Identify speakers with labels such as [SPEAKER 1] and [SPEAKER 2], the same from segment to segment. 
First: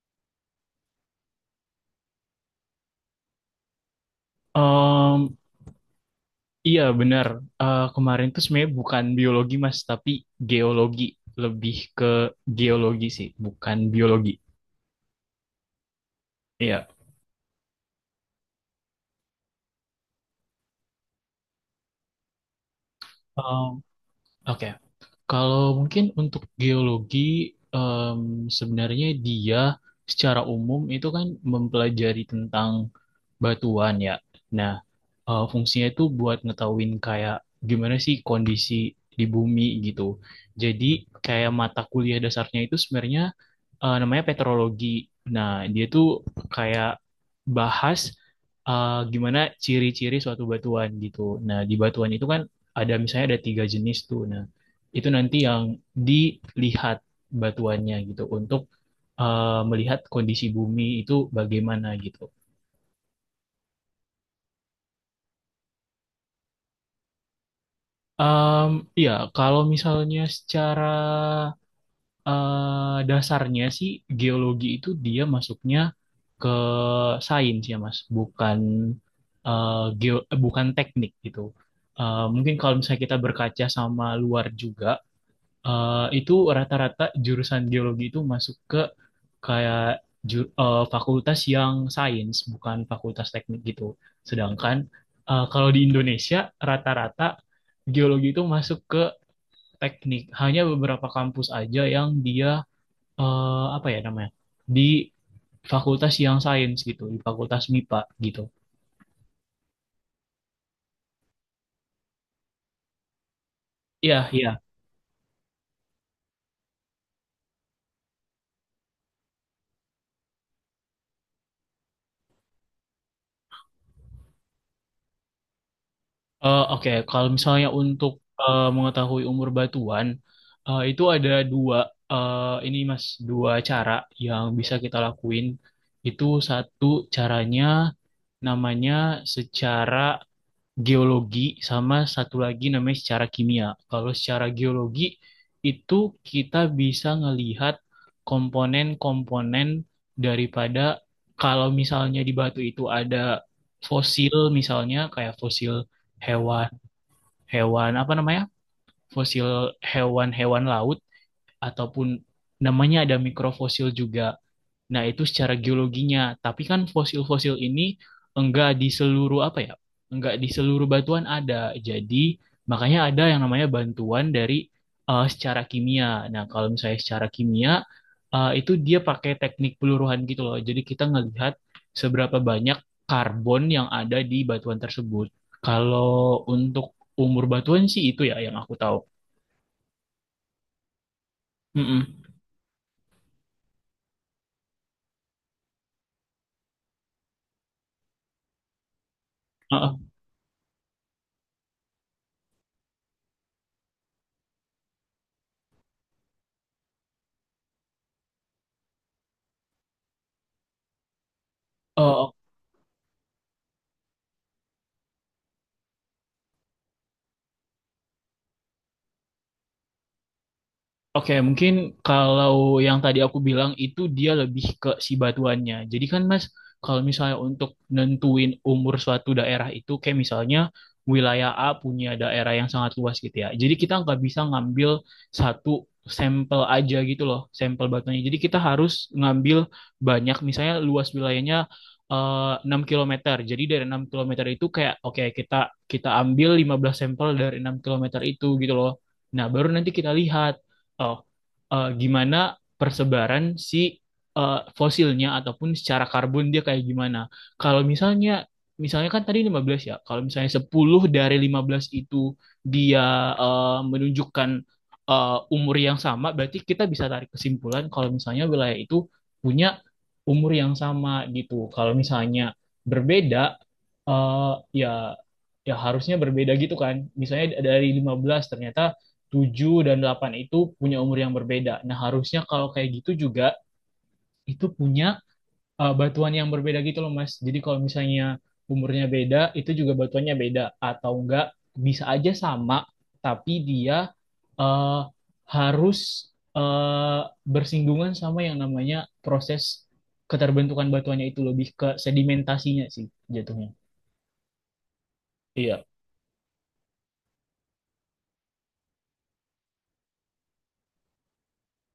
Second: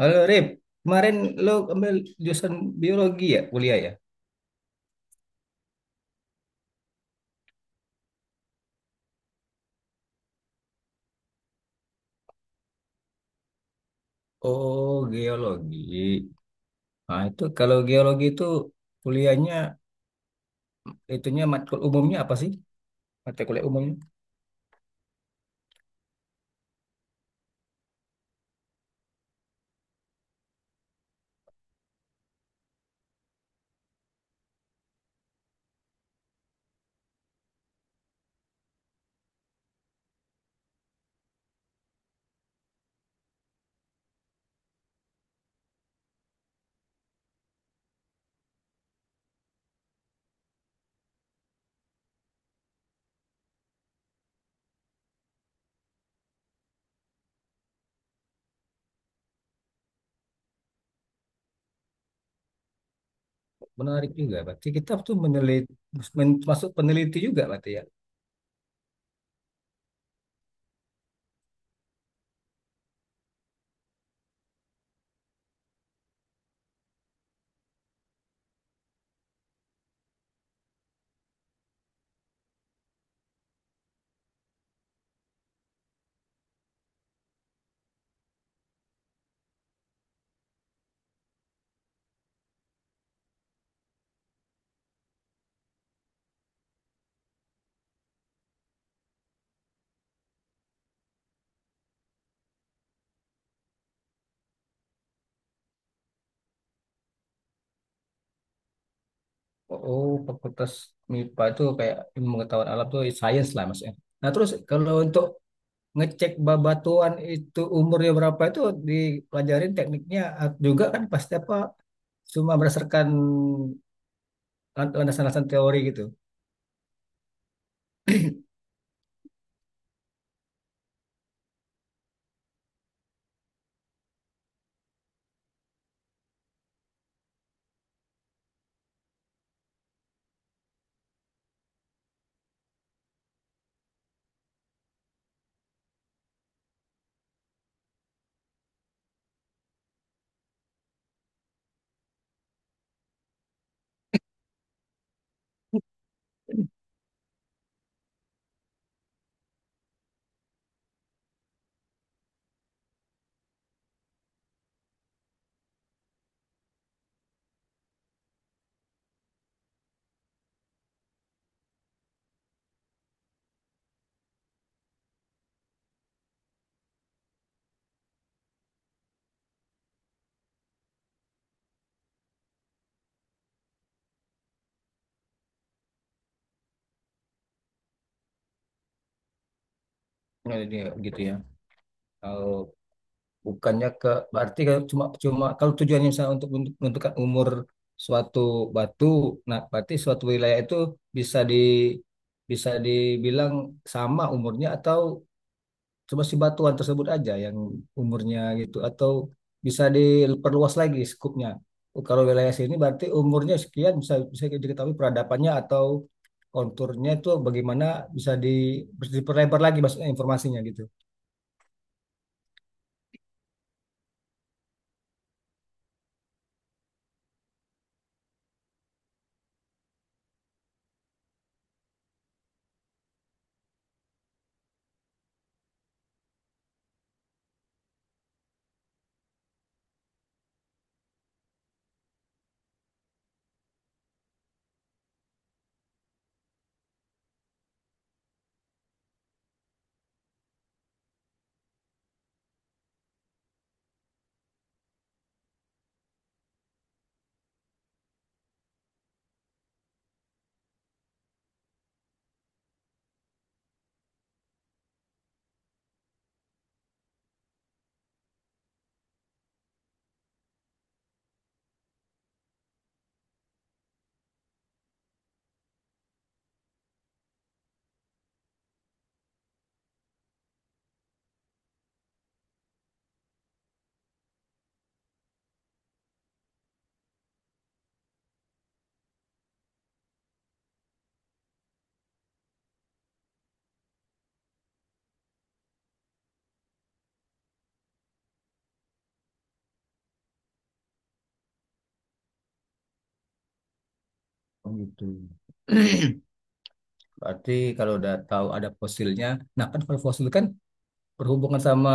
[SPEAKER 1] Halo Rip, kemarin lo ambil jurusan biologi ya, kuliah ya?
[SPEAKER 2] Em, iya benar. Kemarin tuh sebenarnya bukan biologi Mas, tapi geologi. Lebih ke geologi sih, bukan biologi.
[SPEAKER 1] Oh, geologi.
[SPEAKER 2] Iya.
[SPEAKER 1] Nah, itu kalau geologi itu kuliahnya, itunya matkul umumnya apa sih? Mata kuliah
[SPEAKER 2] Em,
[SPEAKER 1] umumnya.
[SPEAKER 2] Oke. Kalau mungkin untuk geologi, em, sebenarnya dia secara umum itu kan mempelajari tentang batuan ya. Nah, fungsinya itu buat ngetahuin kayak gimana sih kondisi di bumi gitu. Jadi kayak mata kuliah dasarnya itu sebenarnya namanya petrologi. Nah, dia tuh kayak bahas gimana ciri-ciri suatu batuan gitu. Nah, di batuan itu kan ada misalnya ada tiga jenis tuh. Nah, itu nanti yang dilihat batuannya gitu untuk melihat kondisi bumi itu bagaimana gitu.
[SPEAKER 1] Menarik juga, berarti kita tuh meneliti, masuk peneliti juga berarti ya?
[SPEAKER 2] Iya, ya, kalau misalnya secara dasarnya sih geologi itu dia masuknya ke sains ya Mas, bukan teknik gitu. Mungkin kalau misalnya kita berkaca sama luar juga, itu rata-rata jurusan geologi itu masuk ke kayak fakultas yang sains, bukan fakultas teknik gitu. Sedangkan kalau di Indonesia rata-rata geologi itu masuk ke teknik. Hanya beberapa kampus aja yang dia apa ya namanya? Di fakultas yang sains gitu, di fakultas MIPA gitu.
[SPEAKER 1] Oh, fakultas MIPA itu kayak ilmu pengetahuan alam tuh science lah maksudnya.
[SPEAKER 2] Iya,
[SPEAKER 1] Nah, terus
[SPEAKER 2] iya.
[SPEAKER 1] kalau untuk ngecek babatuan itu umurnya berapa itu dipelajarin tekniknya juga kan pasti apa cuma berdasarkan landasan-landasan teori gitu.
[SPEAKER 2] Oke. Kalau misalnya untuk mengetahui umur batuan, itu ada dua eh, ini Mas, dua cara yang bisa kita lakuin. Itu satu caranya namanya secara geologi sama satu lagi namanya secara kimia. Kalau secara geologi itu kita bisa ngelihat komponen-komponen daripada kalau misalnya di batu itu ada fosil misalnya kayak fosil hewan hewan apa namanya? Fosil hewan-hewan laut ataupun namanya ada mikrofosil juga. Nah, itu secara geologinya. Tapi kan fosil-fosil ini enggak di seluruh apa ya? Enggak di seluruh batuan ada. Jadi, makanya ada yang namanya bantuan dari secara kimia. Nah, kalau misalnya secara kimia itu dia pakai teknik peluruhan gitu loh. Jadi, kita ngelihat seberapa banyak karbon yang ada di batuan tersebut. Kalau untuk umur batuan sih itu ya yang aku tahu.
[SPEAKER 1] Nah, ini gitu ya.
[SPEAKER 2] Mm-mm.
[SPEAKER 1] Kalau bukannya ke berarti kalau cuma cuma kalau tujuannya misalnya menentukan umur suatu batu, nah berarti
[SPEAKER 2] Heeh.
[SPEAKER 1] suatu wilayah itu bisa di bisa dibilang sama umurnya atau cuma si batuan tersebut aja yang umurnya gitu atau bisa diperluas lagi skupnya. Oh, kalau
[SPEAKER 2] Eh,
[SPEAKER 1] wilayah sini berarti umurnya sekian bisa bisa diketahui peradabannya atau konturnya itu bagaimana bisa di, diperlebar lagi maksudnya informasinya gitu.
[SPEAKER 2] Oke, mungkin kalau yang tadi aku bilang itu dia lebih ke si batuannya. Jadi kan Mas, kalau misalnya untuk nentuin umur suatu daerah itu kayak misalnya wilayah A punya daerah yang sangat luas gitu ya. Jadi kita nggak bisa ngambil satu sampel aja gitu loh, sampel batuannya. Jadi kita harus ngambil banyak, misalnya luas wilayahnya 6 km. Jadi dari 6 km itu kayak oke, kita kita ambil 15 sampel dari 6 km itu gitu loh. Nah, baru nanti kita lihat oh, gimana persebaran si fosilnya ataupun secara karbon dia kayak gimana. Kalau misalnya misalnya kan tadi 15 ya. Kalau misalnya 10 dari 15 itu dia menunjukkan umur yang sama, berarti kita bisa tarik kesimpulan kalau misalnya wilayah itu punya umur yang sama gitu. Kalau misalnya berbeda eh, ya, ya harusnya berbeda gitu kan. Misalnya dari 15 ternyata 7 dan 8 itu punya umur yang berbeda. Nah, harusnya kalau kayak gitu juga itu punya batuan yang berbeda gitu loh, Mas. Jadi kalau misalnya umurnya beda, itu juga batuannya beda atau enggak bisa aja sama, tapi dia eh, harus eh, bersinggungan sama yang namanya proses keterbentukan batuannya itu lebih ke sedimentasinya sih jatuhnya.
[SPEAKER 1] Oh, gitu.
[SPEAKER 2] Iya.
[SPEAKER 1] Berarti kalau udah tahu ada fosilnya, nah kan kalau fosil kan berhubungan sama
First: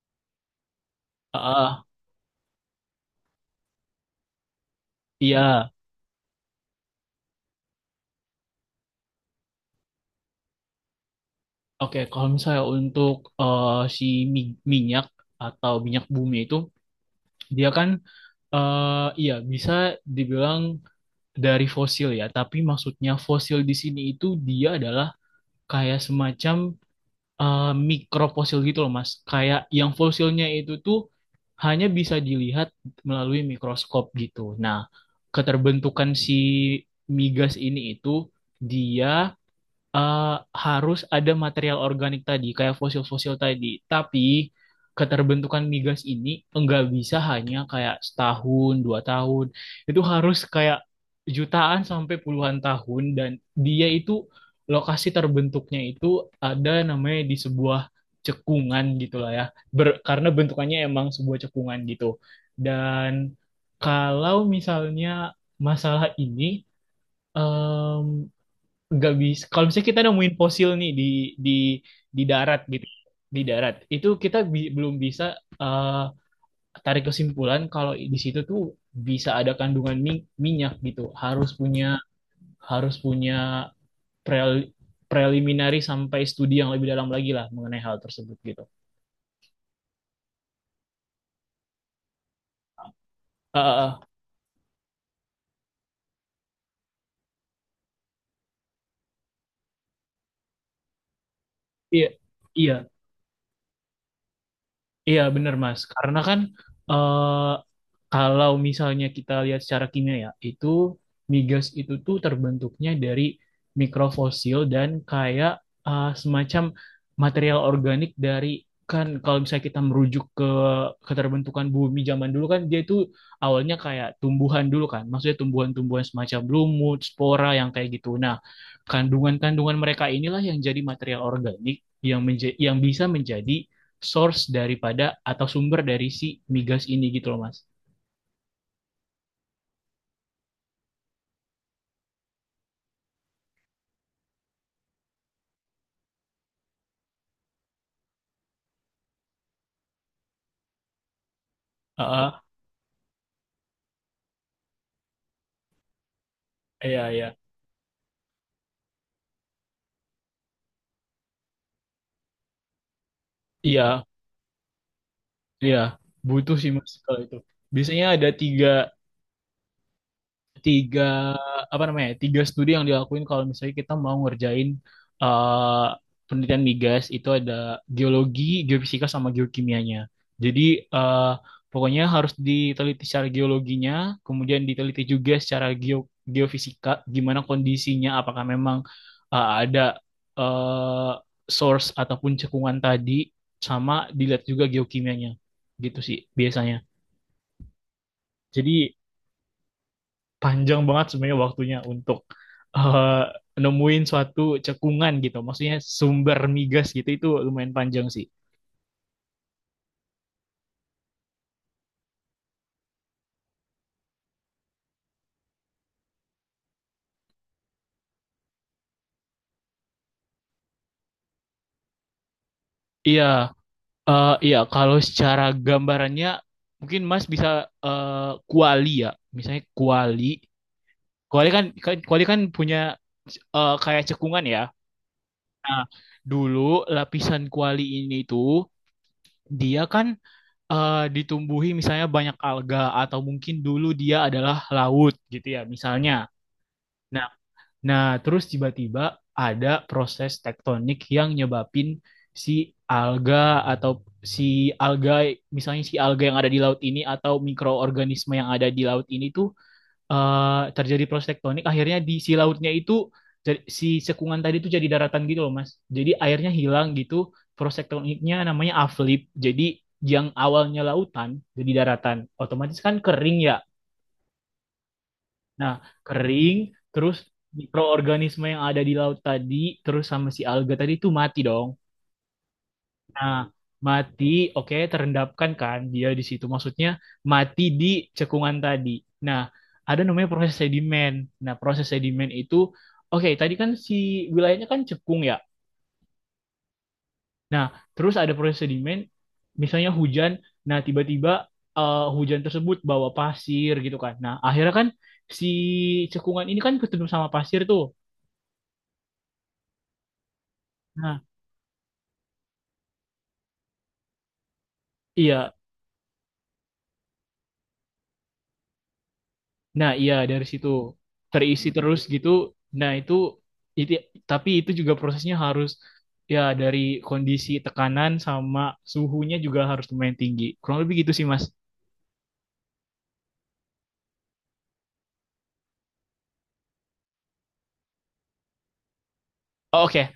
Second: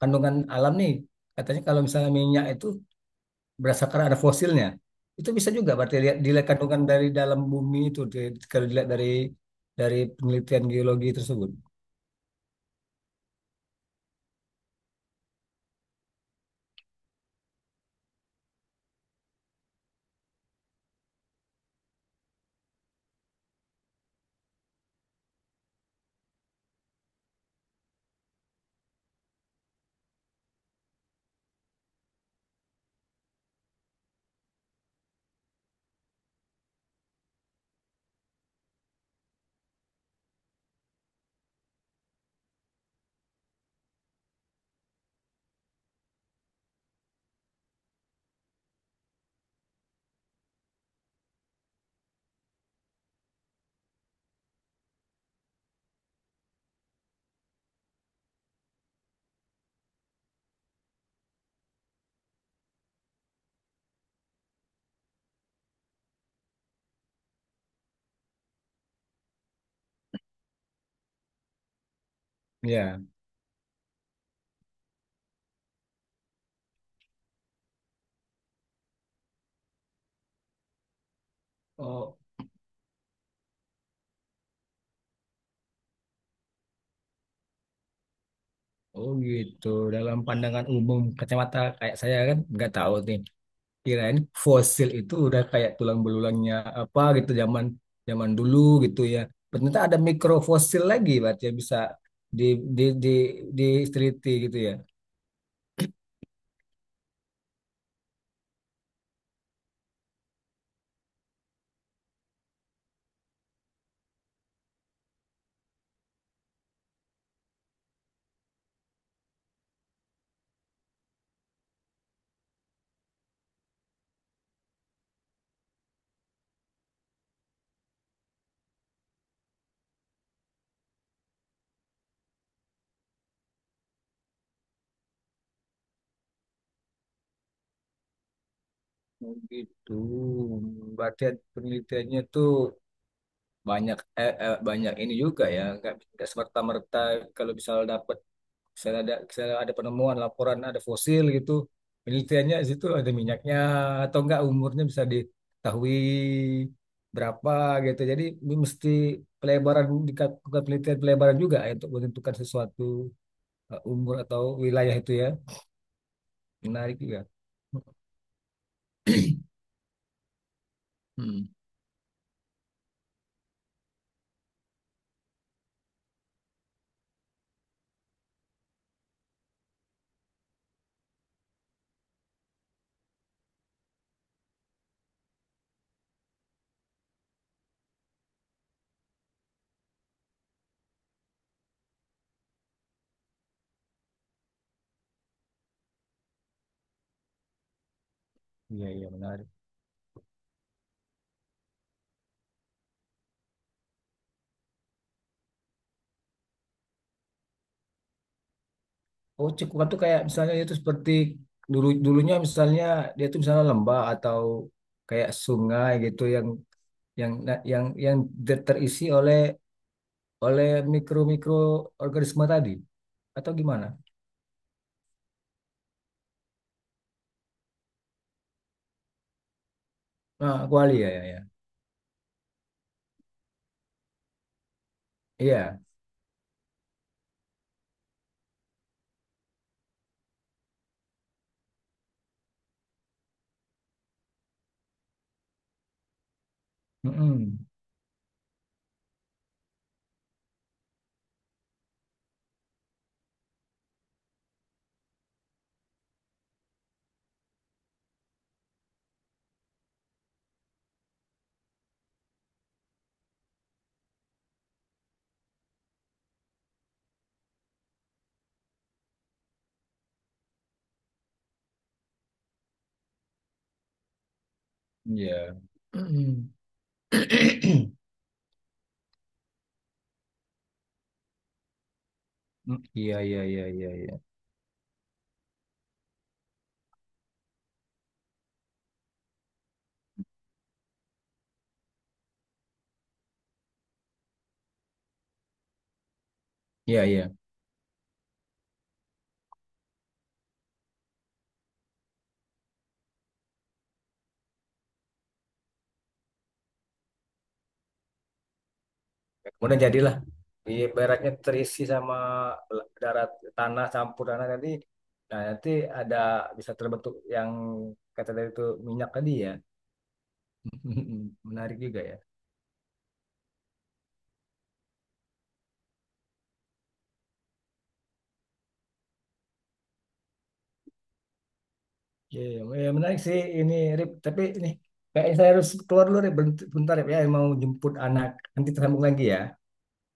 [SPEAKER 1] kandungan alam nih.
[SPEAKER 2] Ah,
[SPEAKER 1] Katanya kalau
[SPEAKER 2] ah,
[SPEAKER 1] misalnya minyak itu berdasarkan ada fosilnya. Itu bisa
[SPEAKER 2] iya.
[SPEAKER 1] juga berarti dilihat kandungan dari dalam bumi itu kalau dilihat dari penelitian geologi tersebut.
[SPEAKER 2] Oke, kalau misalnya untuk eh, si minyak atau minyak bumi itu, dia kan iya bisa dibilang dari fosil ya, tapi maksudnya fosil di sini itu dia adalah kayak semacam mikrofosil gitu loh, Mas. Kayak yang fosilnya itu tuh hanya bisa dilihat melalui mikroskop gitu. Nah, keterbentukan si migas ini itu dia eh, harus ada material organik tadi, kayak fosil-fosil tadi. Tapi keterbentukan migas ini enggak bisa hanya kayak setahun, 2 tahun. Itu harus kayak jutaan sampai puluhan tahun dan dia itu lokasi terbentuknya itu ada namanya di sebuah cekungan gitulah ya. Karena bentukannya emang sebuah cekungan gitu. Dan kalau misalnya masalah ini nggak bisa kalau misalnya kita nemuin fosil nih di di di darat gitu,
[SPEAKER 1] Ya.
[SPEAKER 2] di darat itu kita belum bisa eh, tarik kesimpulan kalau di situ tuh bisa ada kandungan minyak gitu. harus punya
[SPEAKER 1] Oh,
[SPEAKER 2] harus punya prel- preliminary sampai studi yang lebih dalam lagi lah mengenai hal tersebut gitu.
[SPEAKER 1] oh, gitu. Dalam pandangan umum kacamata kayak saya kan nggak tahu nih.
[SPEAKER 2] Eh, eh, eh.
[SPEAKER 1] Kirain fosil itu udah kayak tulang belulangnya apa gitu zaman zaman dulu gitu ya. Ternyata ada mikrofosil lagi berarti yang bisa
[SPEAKER 2] Iya,
[SPEAKER 1] di
[SPEAKER 2] iya.
[SPEAKER 1] di diteliti gitu ya.
[SPEAKER 2] Iya bener Mas, karena kan eh, kalau misalnya kita lihat secara kimia ya, itu migas itu tuh terbentuknya dari mikrofosil dan kayak semacam material organik dari kan kalau misalnya kita merujuk ke keterbentukan bumi zaman dulu kan dia itu awalnya kayak tumbuhan dulu kan, maksudnya tumbuhan-tumbuhan semacam lumut, spora yang kayak gitu. Nah, kandungan-kandungan mereka inilah yang jadi material organik yang bisa menjadi source daripada atau sumber dari si migas ini gitu loh Mas.
[SPEAKER 1] Oh, gitu. Berarti penelitiannya tuh banyak banyak ini juga ya nggak semerta merta kalau misal dapat misalnya ada penemuan laporan ada fosil gitu
[SPEAKER 2] Ah, ah,
[SPEAKER 1] penelitiannya di situ ada minyaknya atau enggak umurnya bisa diketahui
[SPEAKER 2] iya, iya,
[SPEAKER 1] berapa gitu jadi ini mesti pelebaran dilakukan penelitian pelebaran juga ya untuk menentukan sesuatu
[SPEAKER 2] iya,
[SPEAKER 1] umur atau wilayah itu ya
[SPEAKER 2] iya, butuh sih Mas
[SPEAKER 1] menarik
[SPEAKER 2] kalau
[SPEAKER 1] juga.
[SPEAKER 2] itu. Biasanya ada tiga tiga
[SPEAKER 1] Hmm.
[SPEAKER 2] apa namanya tiga studi yang dilakuin kalau misalnya kita mau ngerjain eh, penelitian migas itu ada geologi, geofisika sama geokimianya. Jadi eh, pokoknya harus diteliti secara geologinya, kemudian diteliti juga secara geofisika gimana kondisinya, apakah memang ada eh, source ataupun cekungan tadi, sama dilihat juga geokimianya, gitu sih biasanya.
[SPEAKER 1] Iya,
[SPEAKER 2] Jadi
[SPEAKER 1] iya, menarik.
[SPEAKER 2] panjang banget sebenarnya waktunya untuk eh, nemuin suatu cekungan gitu. Maksudnya sumber migas gitu itu lumayan panjang sih.
[SPEAKER 1] Oh, cekuan tuh kayak misalnya itu seperti dulu dulunya misalnya dia tuh misalnya lembah atau kayak sungai gitu yang yang terisi oleh oleh mikro-mikro organisme tadi
[SPEAKER 2] Iya,
[SPEAKER 1] atau gimana?
[SPEAKER 2] iya kalau secara gambarannya mungkin Mas bisa eh, kuali ya. Misalnya kuali.
[SPEAKER 1] Nah, kuali ya, ya, ya.
[SPEAKER 2] Kuali kan kan, kuali kan punya kayak cekungan ya.
[SPEAKER 1] Iya.
[SPEAKER 2] Nah, dulu lapisan kuali ini tuh dia kan ditumbuhi misalnya banyak alga atau mungkin dulu dia adalah laut gitu ya misalnya. Nah,
[SPEAKER 1] Mm-mm.
[SPEAKER 2] Nah, terus tiba-tiba ada proses tektonik yang nyebabin si alga atau si alga, misalnya si alga yang ada di laut ini atau mikroorganisme yang ada di laut ini tuh terjadi proses tektonik. Akhirnya di si lautnya itu si cekungan tadi tuh jadi daratan gitu loh, Mas. Jadi airnya hilang gitu. Proses tektoniknya namanya uplift. Jadi yang awalnya lautan jadi daratan. Otomatis kan kering ya.
[SPEAKER 1] Iya.
[SPEAKER 2] Nah,
[SPEAKER 1] Mm-mm.
[SPEAKER 2] kering, terus mikroorganisme yang ada di laut tadi, terus sama si alga tadi itu mati dong.
[SPEAKER 1] Mm, iya,
[SPEAKER 2] Nah,
[SPEAKER 1] iya, iya, iya, iya.
[SPEAKER 2] mati, oke, terendapkan kan dia di situ. Maksudnya mati di cekungan tadi. Nah, ada namanya proses sedimen. Nah, proses sedimen itu, oke, tadi kan si wilayahnya kan cekung ya.
[SPEAKER 1] Iya, iya.
[SPEAKER 2] Nah, terus ada proses sedimen, misalnya hujan, nah tiba-tiba hujan tersebut bawa pasir gitu kan. Nah, akhirnya kan si cekungan ini kan ketemu sama pasir tuh.
[SPEAKER 1] Kemudian jadilah
[SPEAKER 2] Nah,
[SPEAKER 1] ibaratnya terisi sama darat tanah tadi. Nah,
[SPEAKER 2] iya,
[SPEAKER 1] nanti ada bisa terbentuk yang kata dari itu minyak tadi ya.
[SPEAKER 2] nah iya dari situ terisi
[SPEAKER 1] Menarik
[SPEAKER 2] terus
[SPEAKER 1] juga ya.
[SPEAKER 2] gitu. Nah, itu, tapi itu juga prosesnya harus ya dari kondisi tekanan sama suhunya juga harus lumayan tinggi. Kurang lebih gitu sih Mas.
[SPEAKER 1] Iya, iya. Ya, menarik sih ini Rip, tapi ini kayaknya saya harus keluar dulu Rip, bentar Rip ya, mau jemput anak. Nanti tersambung lagi ya.
[SPEAKER 2] Oh, oke,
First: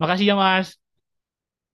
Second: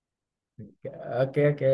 [SPEAKER 2] makasih ya Mas.
[SPEAKER 1] Oke, oke.